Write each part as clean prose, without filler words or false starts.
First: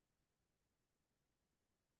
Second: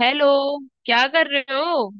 Hello. क्या कर रहे हो?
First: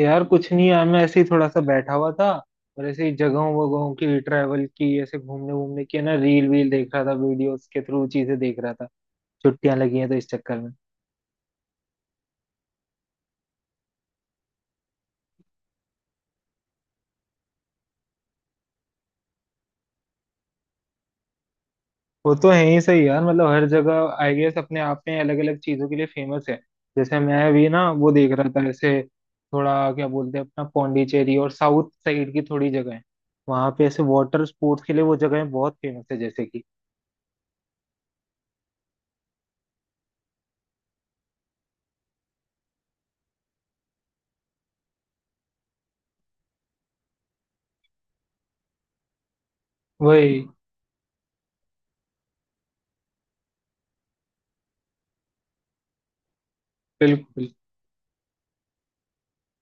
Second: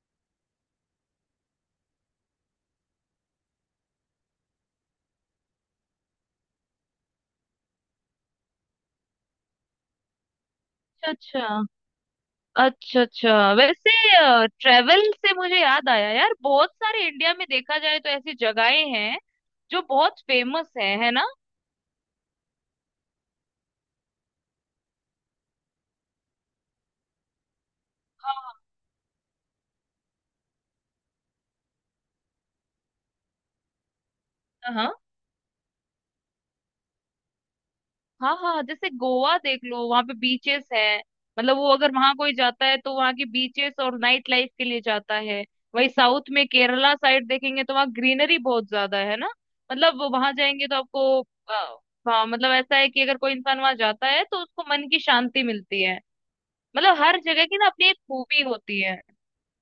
यार कुछ नहीं यार मैं ऐसे ही थोड़ा सा बैठा हुआ था। और ऐसे ही जगहों वगहों की ट्रैवल की ऐसे घूमने घूमने की है ना, रील वील देख रहा था, वीडियोस के थ्रू चीजें देख रहा था। छुट्टियां लगी हैं तो इस चक्कर में। अच्छा। अच्छा अच्छा। वैसे ट्रेवल से मुझे याद आया यार, बहुत सारे इंडिया में देखा जाए तो ऐसी जगहें हैं जो बहुत फेमस है ना। वो तो है ही सही यार, मतलब हर जगह आई गेस अपने आप में अलग अलग चीजों के लिए फेमस है। जैसे मैं भी ना वो देख रहा हाँ था ऐसे, थोड़ा क्या बोलते हैं, अपना पौंडीचेरी और साउथ साइड की थोड़ी जगह है। वहां पे ऐसे वाटर हाँ स्पोर्ट्स के हाँ। लिए वो जगह बहुत फेमस है, जैसे कि हाँ हाँ, जैसे गोवा देख लो, वहां पे बीचेस हैं। मतलब वो अगर वहां कोई जाता है तो वहां की बीचेस और नाइट लाइफ के लिए जाता है। वही साउथ में केरला साइड देखेंगे तो वहाँ ग्रीनरी बहुत ज्यादा है ना। मतलब वहां वही। जाएंगे तो आपको अ, हाँ मतलब ऐसा है कि अगर कोई इंसान वहां जाता है तो उसको मन की शांति मिलती है। मतलब हर जगह बिल्कुल। की ना अपनी एक खूबी होती है।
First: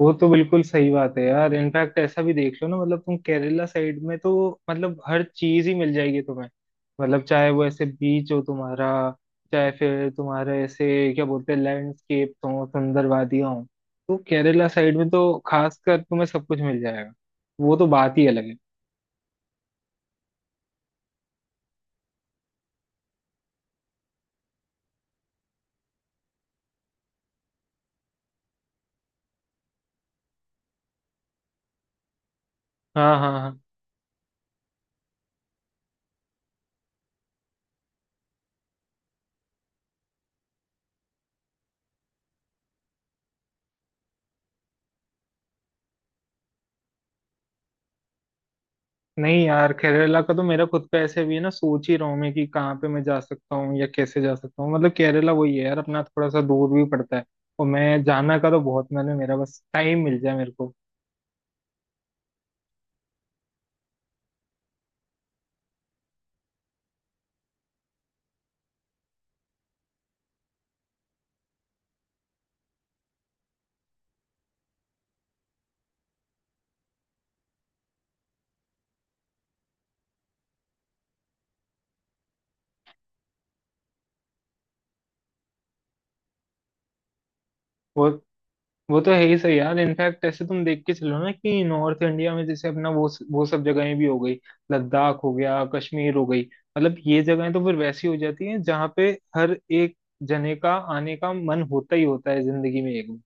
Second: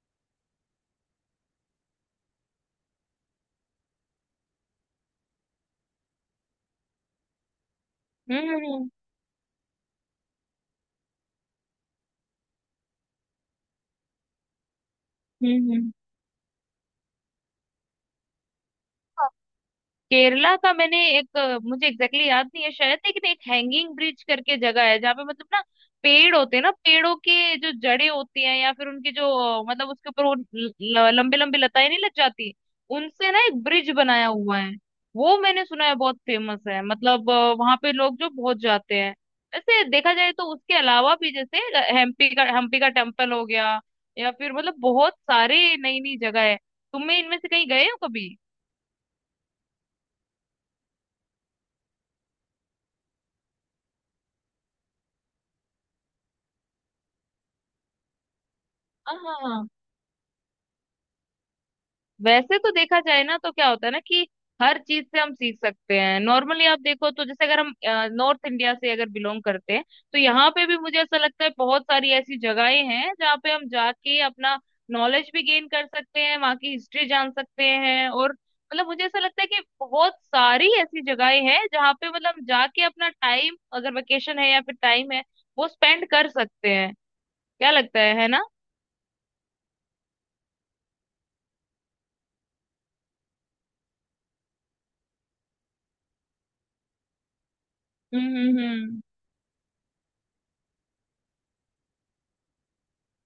वो तो बिल्कुल सही बात है यार, इनफैक्ट ऐसा भी देख लो ना, मतलब तुम केरला साइड में तो मतलब हर चीज ही मिल जाएगी तुम्हें। मतलब चाहे वो ऐसे बीच हो हम्म तुम्हारा, हम्म चाहे फिर तुम्हारे ऐसे क्या बोलते हैं लैंडस्केप हो, सुंदर वादियां हो, तो केरला साइड में तो हम्म हम्म। खासकर तुम्हें सब कुछ मिल जाएगा। वो तो बात ही अलग है। केरला का मैंने एक मुझे एग्जैक्टली exactly याद नहीं है शायद, लेकिन एक हैंगिंग ब्रिज करके जगह है जहाँ पे मतलब ना, पेड़ होते हैं ना, पेड़ों के जो जड़ें होती हैं या फिर उनके जो मतलब उसके ऊपर वो लंबे लंबे लताएं नहीं लग जाती, हाँ हाँ उनसे ना हाँ। एक ब्रिज बनाया हुआ है। वो मैंने सुना है बहुत फेमस है, मतलब वहां पे लोग जो बहुत जाते हैं। वैसे देखा जाए तो उसके अलावा भी जैसे हम्पी का टेम्पल हो गया, या फिर मतलब बहुत सारे नई नई जगह है। तुम्हें इनमें से कहीं गए हो कभी? नहीं यार, केरला का तो मेरा खुद का ऐसे भी है ना, सोच ही रहा हूँ मैं कि कहाँ पे मैं जा सकता हूँ या कैसे जा सकता हूँ, मतलब केरला वही है यार, अपना थोड़ा सा दूर भी पड़ता है। और मैं जाना का तो बहुत मन है मेरा, बस हाँ। टाइम मिल जाए मेरे को। वैसे तो देखा जाए ना तो क्या होता है ना कि हर चीज से हम सीख सकते हैं। नॉर्मली आप देखो तो जैसे अगर हम नॉर्थ इंडिया से अगर बिलोंग करते हैं, तो यहाँ पे भी मुझे ऐसा लगता है बहुत सारी ऐसी जगहें हैं जहाँ पे हम जाके अपना नॉलेज भी गेन कर सकते हैं, वहाँ की हिस्ट्री जान सकते हैं। और मतलब मुझे ऐसा लगता है कि बहुत सारी ऐसी जगहें हैं जहाँ पे मतलब हम जाके अपना टाइम, अगर वेकेशन है या फिर टाइम है, वो स्पेंड कर सकते हैं। क्या लगता वो है ना। वो तो है ही सही यार, इनफैक्ट ऐसे तुम देख के चलो ना कि नॉर्थ इंडिया में जैसे अपना वो सब जगहें भी हो गई। लद्दाख हो गया, कश्मीर हो गई। मतलब ये जगहें तो फिर वैसी हो हम्म जाती हम्म हैं जहाँ हम्म। पे हर एक जने का आने का मन होता ही होता है जिंदगी में एक बार।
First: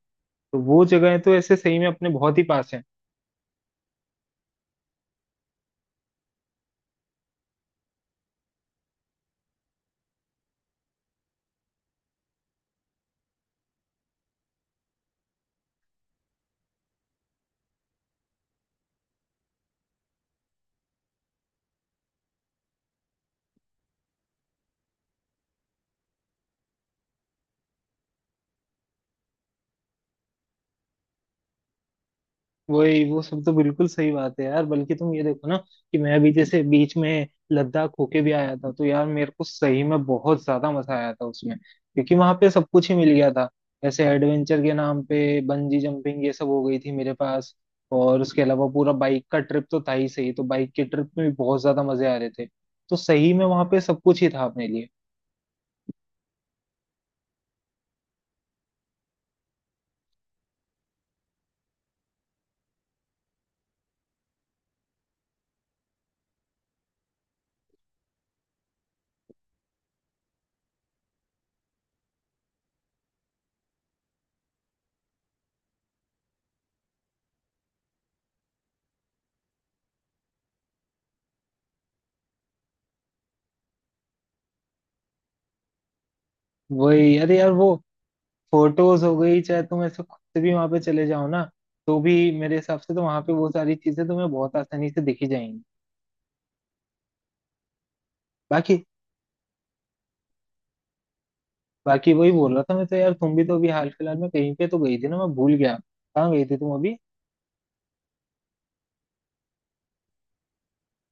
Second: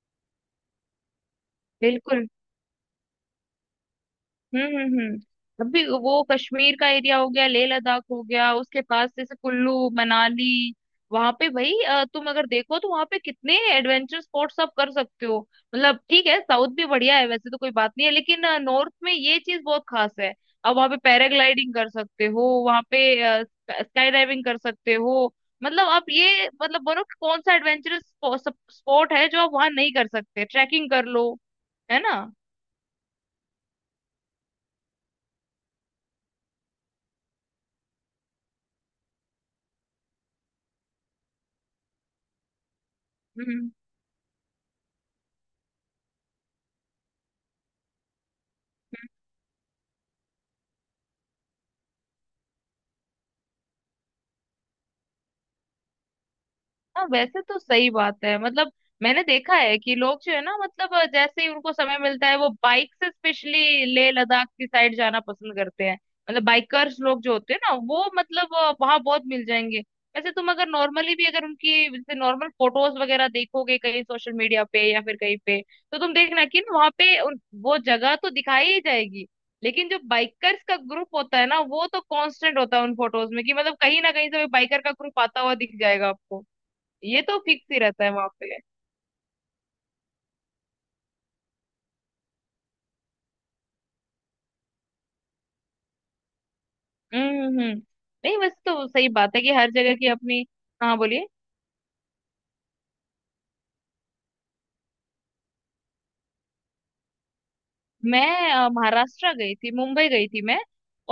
तो वो जगहें तो ऐसे सही में अपने बिल्कुल। बहुत ही पास है। हम्म हम्म हम्म। अभी वो कश्मीर का एरिया हो गया, लेह लद्दाख हो गया, उसके पास जैसे कुल्लू मनाली, वहां पे भाई तुम अगर देखो तो वहां पे कितने एडवेंचर स्पॉट्स आप कर सकते हो। मतलब ठीक है, साउथ भी बढ़िया है, वैसे तो कोई बात नहीं है, लेकिन नॉर्थ में ये चीज बहुत खास है। अब वहां पे पैराग्लाइडिंग कर सकते हो, वहां पे स्काई डाइविंग कर सकते हो। मतलब आप ये मतलब बोलो कि कौन सा एडवेंचरस स्पॉट है जो आप वहां नहीं कर सकते। ट्रैकिंग कर लो, है ना। वही वो सब तो बिल्कुल सही बात है यार, बल्कि तुम ये देखो ना कि मैं अभी जैसे बीच में लद्दाख होके भी आया था, तो यार मेरे को सही में बहुत ज्यादा मजा आया था उसमें, क्योंकि वहां पे सब कुछ ही मिल गया था। हम्म। जैसे एडवेंचर के नाम पे बंजी जंपिंग ये सब हो गई थी मेरे पास। और उसके अलावा पूरा बाइक का ट्रिप तो था ही सही, तो बाइक के ट्रिप में भी बहुत ज्यादा मजे आ रहे थे। तो सही में वहां पे सब कुछ ही था अपने लिए। हाँ वैसे तो सही बात है। मतलब मैंने देखा है कि लोग जो है ना, मतलब जैसे ही उनको समय मिलता है, वो बाइक से स्पेशली लेह लद्दाख की साइड जाना पसंद करते हैं। मतलब बाइकर्स लोग जो होते हैं ना वो मतलब वहां बहुत मिल जाएंगे। वैसे तुम अगर नॉर्मली भी अगर उनकी जैसे नॉर्मल फोटोज वगैरह देखोगे कहीं सोशल मीडिया पे या फिर कहीं पे, तो तुम देखना कि ना वहाँ पे वो जगह तो दिखाई ही जाएगी, लेकिन जो बाइकर्स का ग्रुप होता है ना वो तो कांस्टेंट होता है उन फोटोज में, कि मतलब कहीं ना कहीं से बाइकर का ग्रुप आता हुआ दिख जाएगा आपको। वही ये अरे तो यार फिक्स वो ही रहता है वहां पे। फोटोज हो गई, चाहे तुम ऐसे खुद से भी वहां पे चले जाओ ना, तो भी मेरे हिसाब से तो वहां पे वो सारी चीजें तुम्हें बहुत आसानी से दिखी जाएंगी। हम्म। नहीं वैसे बाकी तो सही बात है कि हर जगह की अपनी। हाँ बोलिए। बाकी वही बोल रहा था मैं तो यार, तुम भी तो अभी हाल फिलहाल में कहीं पे तो गई थी ना, मैं भूल गया। कहाँ गई थी तुम अभी? मैं महाराष्ट्र गई थी, मुंबई गई थी मैं।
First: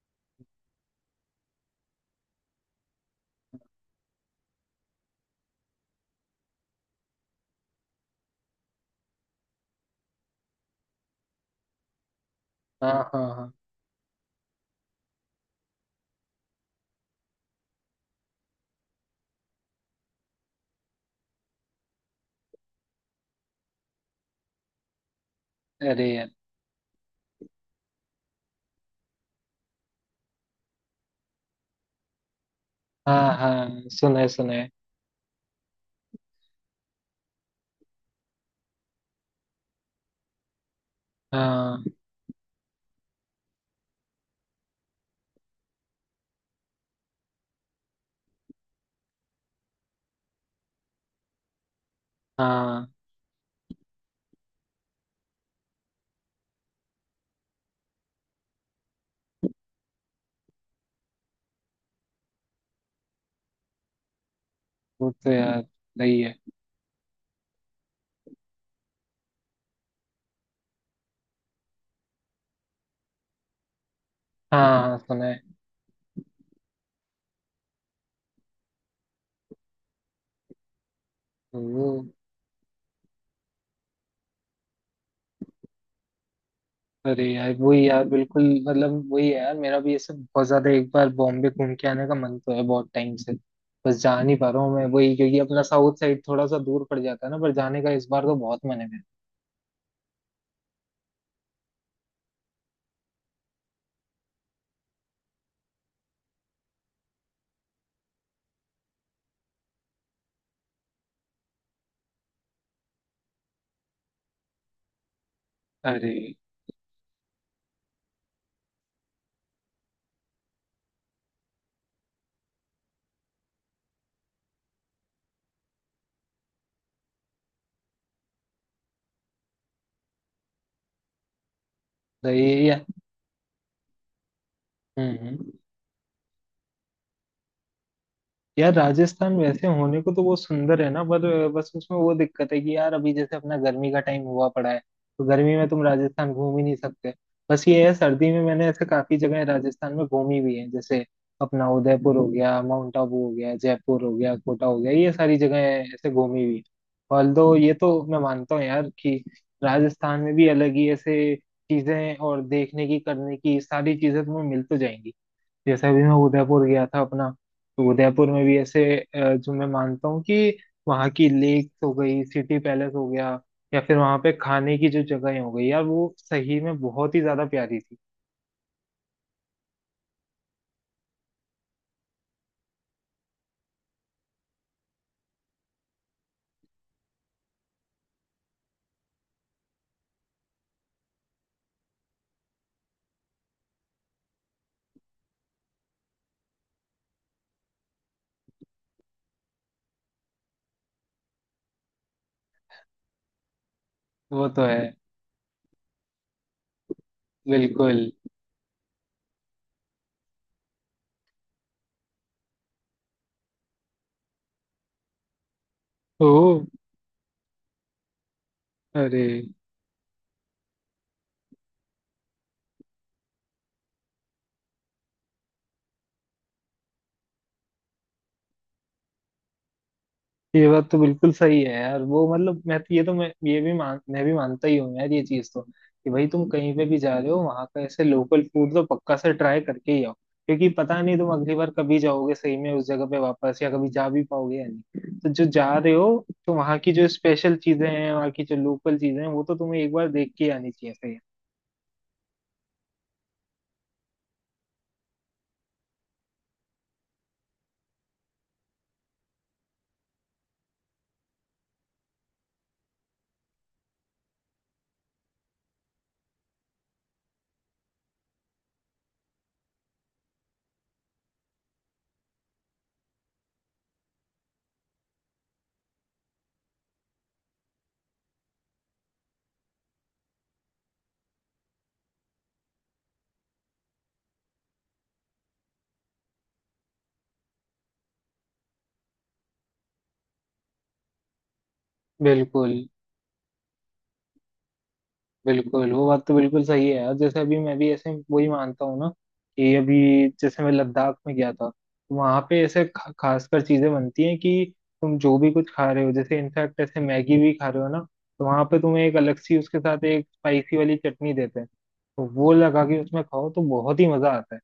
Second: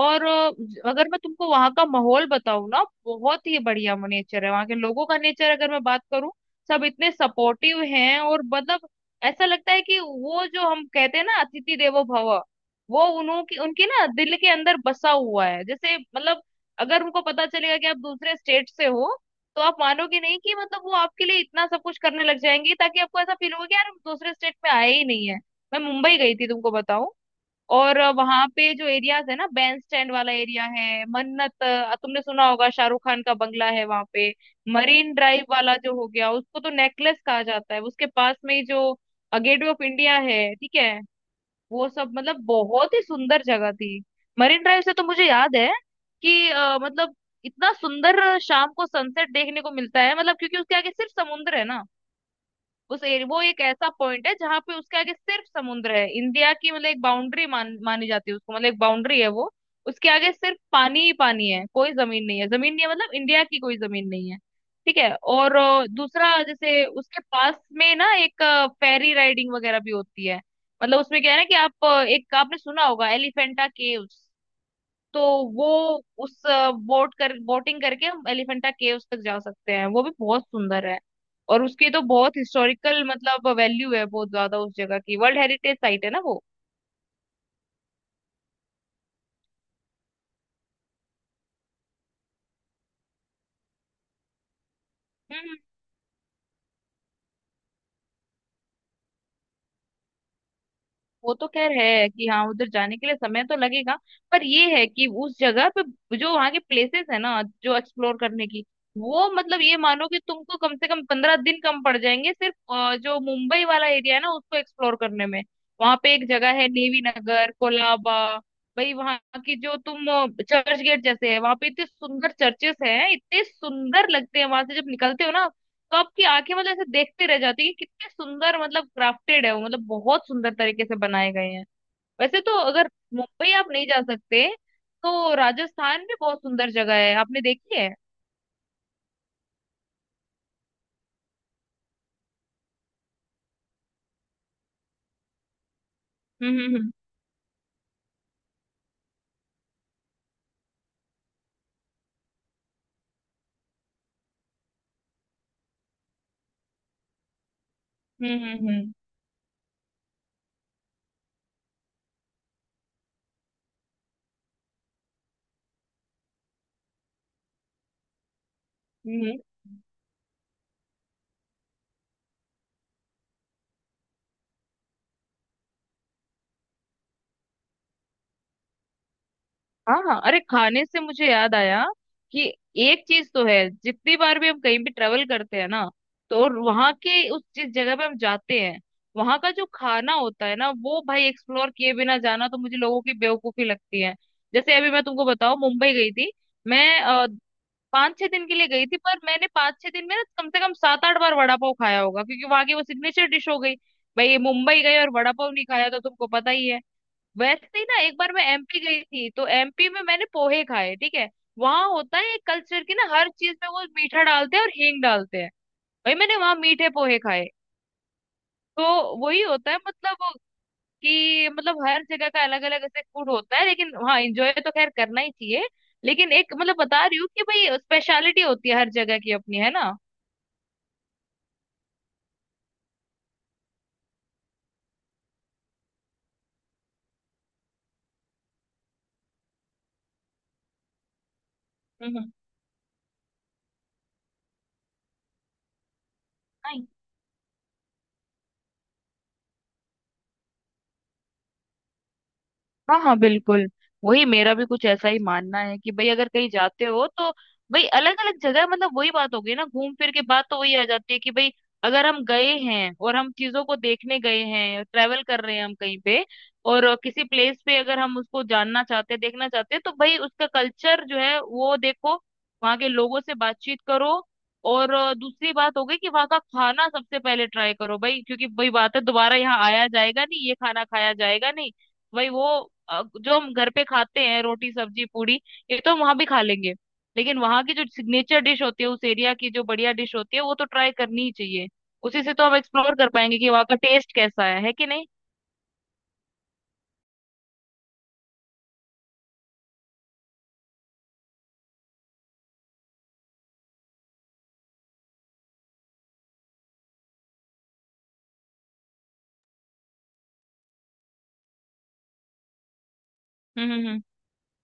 और अगर मैं तुमको वहां का माहौल बताऊं ना, बहुत ही बढ़िया नेचर है वहां के लोगों का। नेचर अगर मैं बात करूं, सब इतने सपोर्टिव हैं और मतलब ऐसा लगता है कि वो जो हम कहते हैं ना, अतिथि देवो भव, हाँ वो हाँ उन्हों हाँ। की उनकी ना दिल के अंदर बसा हुआ है। जैसे मतलब अगर उनको पता चलेगा कि आप दूसरे स्टेट से हो, तो आप मानोगे नहीं कि मतलब वो आपके लिए इतना सब कुछ करने लग जाएंगे ताकि आपको ऐसा फील होगा कि यार हम दूसरे स्टेट में आए ही नहीं है। मैं अरे मुंबई यार। गई थी तुमको बताऊं। और वहां पे जो एरियाज है ना, बैंड स्टैंड वाला एरिया है, मन्नत तुमने सुना होगा शाहरुख खान हाँ का बंगला है हाँ वहां सुना है पे। सुना है। मरीन ड्राइव वाला जो हो गया उसको तो नेकलेस कहा जाता है, उसके पास में ही जो गेटवे ऑफ इंडिया है, ठीक है। हाँ वो सब मतलब बहुत ही सुंदर जगह थी। मरीन ड्राइव से तो मुझे याद है कि मतलब इतना सुंदर शाम को सनसेट देखने को मिलता है, मतलब क्योंकि उसके आगे सिर्फ समुद्र है ना। हाँ। उस एरिया, वो एक ऐसा पॉइंट है जहां पे उसके आगे सिर्फ समुद्र है, इंडिया की मतलब एक बाउंड्री मानी जाती है उसको, मतलब एक बाउंड्री है वो। उसके आगे सिर्फ पानी ही पानी है, कोई जमीन नहीं है, जमीन नहीं है, मतलब इंडिया की कोई जमीन नहीं है। ठीक वो है। तो और यार सही है। दूसरा जैसे उसके पास में ना एक फेरी राइडिंग वगैरह भी होती है। मतलब उसमें क्या है ना कि आप एक आपने सुना होगा एलिफेंटा केव्स, हाँ हाँ तो सुना है। वो उस बोटिंग करके हम एलिफेंटा केव्स तक जा सकते हैं, वो भी बहुत सुंदर है। और वो उसकी तो बहुत हिस्टोरिकल मतलब वैल्यू है बहुत ज्यादा उस जगह की, वर्ल्ड हेरिटेज साइट है ना वो। अरे यार वही यार बिल्कुल। मतलब वही है यार, मेरा भी ये सब बहुत ज्यादा, एक बार बॉम्बे घूम के आने का मन तो है बहुत टाइम से। बस जा नहीं पा रहा हूँ मैं वही, क्योंकि अपना साउथ साइड थोड़ा सा दूर पड़ जाता है ना, पर जाने का इस बार तो बहुत मन है मेरा। वो तो खैर है कि हाँ उधर जाने के लिए समय तो लगेगा। पर ये है कि उस जगह पे जो वहाँ के प्लेसेस है ना जो एक्सप्लोर करने की, वो मतलब ये मानो कि तुमको कम से कम 15 दिन कम पड़ जाएंगे सिर्फ जो मुंबई वाला एरिया है ना उसको एक्सप्लोर करने में। वहाँ अरे पे एक जगह है नेवी नगर कोलाबा, भाई वहाँ की जो तुम चर्च गेट जैसे है वहाँ पे, इतने सुंदर चर्चेस हैं, इतने सुंदर लगते हैं वहां से जब निकलते हो ना, तो आपकी आंखें मतलब ऐसे देखते रह जाती है कि कितने सुंदर मतलब क्राफ्टेड है वो, मतलब बहुत सुंदर तरीके से बनाए गए हैं। तो वैसे तो ये यार। अगर मुंबई आप नहीं जा सकते हम्म तो हम्म। राजस्थान भी बहुत सुंदर जगह है, आपने देखी है? यार राजस्थान वैसे होने को तो वो सुंदर है ना, पर बस उसमें वो दिक्कत है कि यार अभी जैसे अपना गर्मी का टाइम हुआ पड़ा है। तो गर्मी में तुम राजस्थान घूम हम्म ही नहीं हम्म सकते। बस ये है, सर्दी में मैंने ऐसे काफी जगह राजस्थान में घूमी भी है, जैसे अपना उदयपुर हो गया, माउंट आबू हो गया, जयपुर हो गया, कोटा हो गया, ये सारी जगह ऐसे घूमी हुई। ऑल दो ये तो मैं हम्म हम्म मानता हूँ हम्म यार हम्म, कि राजस्थान में भी अलग ही ऐसे चीजें और देखने की करने की सारी चीजें तुम्हें मिल तो जाएंगी। जैसे अभी मैं उदयपुर गया था अपना, तो उदयपुर में भी ऐसे हम्म, जो मैं मानता हूँ कि वहाँ की लेक हो गई, सिटी पैलेस हो गया, या फिर वहाँ पे खाने की जो जगह हो गई यार, वो सही में बहुत ही ज्यादा प्यारी थी। हाँ अरे खाने से मुझे याद आया कि एक चीज तो है। जितनी बार भी हम कहीं भी ट्रेवल करते हैं ना, तो और वहां के उस जिस जगह पे हम जाते हैं, वहां का जो खाना होता है ना वो भाई एक्सप्लोर किए बिना जाना तो मुझे लोगों की बेवकूफी लगती है। जैसे अभी मैं तुमको बताऊं, मुंबई गई थी मैं, 5-6 दिन के लिए गई थी, पर मैंने 5-6 दिन में ना कम से कम 7-8 बार वड़ा पाव खाया होगा, क्योंकि वहां की वो सिग्नेचर डिश हो गई। भाई वो तो है। मुंबई गए और वड़ा पाव नहीं खाया तो तुमको पता ही है। वैसे ही बिल्कुल। ना एक बार मैं एमपी गई थी, तो एमपी में मैंने पोहे खाए, ठीक है। वहां होता है एक कल्चर की ना हर चीज में वो मीठा डालते हैं और हींग डालते हैं। भाई ओ। मैंने वहां मीठे पोहे खाए। तो अरे। वही होता है मतलब कि मतलब हर जगह का अलग अलग ऐसे फूड होता है, लेकिन हाँ एंजॉय तो खैर करना ही चाहिए। लेकिन एक मतलब बता रही हूँ कि भाई स्पेशलिटी होती है हर जगह की अपनी, है ना। ये बात तो बिल्कुल सही है यार, वो मतलब मैं तो ये तो मैं ये भी मान मैं भी मानता ही हूँ यार, ये चीज तो, कि भाई तुम कहीं पे भी जा रहे हो, वहां का ऐसे लोकल फूड तो पक्का से ट्राई करके ही आओ, क्योंकि पता नहीं तुम अगली बार कभी हम्म जाओगे सही में उस जगह पे वापस या कभी जा भी पाओगे या नहीं, तो जो जा रहे हो तो वहाँ हम्म। की जो स्पेशल चीजें हैं, वहाँ की जो लोकल चीजें हैं, वो तो तुम्हें एक बार देख के आनी चाहिए सही। हाँ हाँ बिल्कुल। वही मेरा भी कुछ ऐसा ही मानना है कि भाई अगर कहीं जाते हो तो भाई अलग अलग जगह, मतलब वही बात हो गई ना घूम फिर के बात तो वही आ जाती है कि भाई अगर हम गए हैं और हम चीजों को देखने गए हैं, ट्रेवल कर रहे हैं हम कहीं पे, और किसी प्लेस पे अगर हम उसको जानना चाहते हैं देखना चाहते हैं, तो भाई उसका कल्चर जो है वो देखो, वहाँ के लोगों से बातचीत करो। और दूसरी बात हो गई कि वहाँ का खाना सबसे पहले ट्राई करो भाई, क्योंकि वही बात है, दोबारा यहाँ आया जाएगा नहीं, ये खाना खाया जाएगा नहीं। वही वो जो हम घर पे खाते हैं रोटी सब्जी पूड़ी, ये तो हम वहां भी खा लेंगे, लेकिन वहां की जो सिग्नेचर डिश होती है, उस एरिया की जो बढ़िया डिश होती है, वो तो ट्राई करनी ही चाहिए। उसी से तो हम बिल्कुल। एक्सप्लोर कर पाएंगे कि वहाँ का टेस्ट कैसा है कि नहीं। बिल्कुल वो बात तो बिल्कुल सही है यार, जैसे अभी मैं भी ऐसे वही मानता हूँ ना कि अभी जैसे मैं लद्दाख में गया था, वहां पे ऐसे खासकर चीजें बनती हैं कि तुम जो भी कुछ खा रहे हो, जैसे इनफैक्ट ऐसे मैगी भी खा रहे हो ना, तो वहां पे तुम्हें एक अलग सी उसके साथ एक स्पाइसी वाली चटनी देते हैं। तो वो लगा के उसमें खाओ तो हम्म हम्म बहुत हम्म। ही मजा आता है।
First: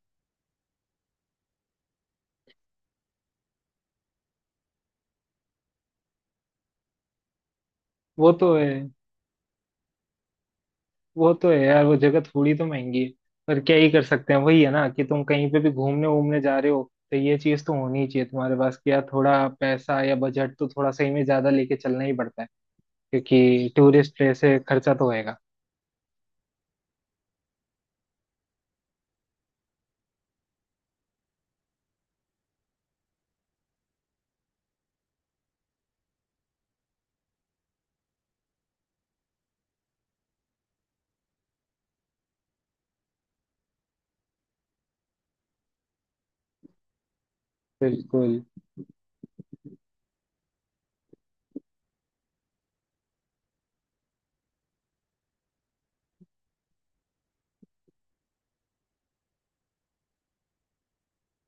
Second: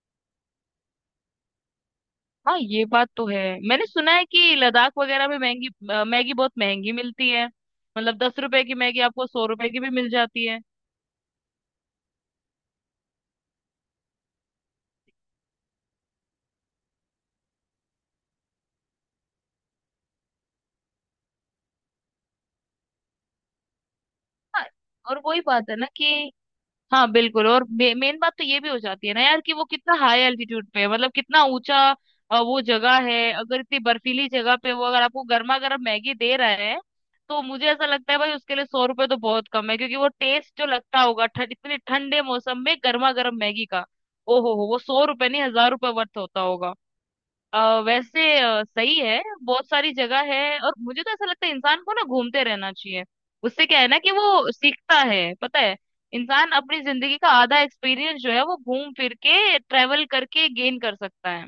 हाँ ये बात तो है। मैंने सुना है कि लद्दाख वगैरह में महंगी मैगी बहुत महंगी मिलती है, मतलब वो दस तो रुपए की है। मैगी आपको 100 रुपए की भी मिल जाती है। वो तो है यार, वो जगह थोड़ी तो महंगी है। पर क्या ही कर सकते हैं, वही है ना कि तुम कहीं पे भी घूमने वूमने जा रहे हो, तो ये चीज तो होनी ही चाहिए तुम्हारे पास कि यार थोड़ा पैसा या बजट तो थोड़ा सही में ज्यादा लेके चलना ही पड़ता है। क्योंकि टूरिस्ट प्लेस है, हाँ, खर्चा तो और होएगा। वही बात है ना कि हाँ बिल्कुल, और मेन बात तो ये भी हो जाती है ना यार कि वो कितना हाई एल्टीट्यूड पे है, मतलब कितना ऊंचा वो जगह है। अगर इतनी बर्फीली जगह पे वो अगर आपको गर्मा गर्म मैगी दे रहा है, तो मुझे ऐसा लगता है भाई उसके लिए 100 रुपए तो बहुत कम है, क्योंकि वो टेस्ट जो लगता होगा ठंड इतने ठंडे मौसम में गर्मा गर्म मैगी का, ओ हो, वो 100 रुपए नहीं 1000 रुपए वर्थ होता होगा। अ, वैसे बिल्कुल। सही है, बहुत सारी जगह है, और मुझे तो ऐसा लगता है इंसान को ना घूमते रहना चाहिए। उससे क्या है ना कि वो सीखता है पता है। इंसान अपनी जिंदगी का आधा एक्सपीरियंस जो है वो घूम फिर के ट्रेवल करके गेन कर सकता है।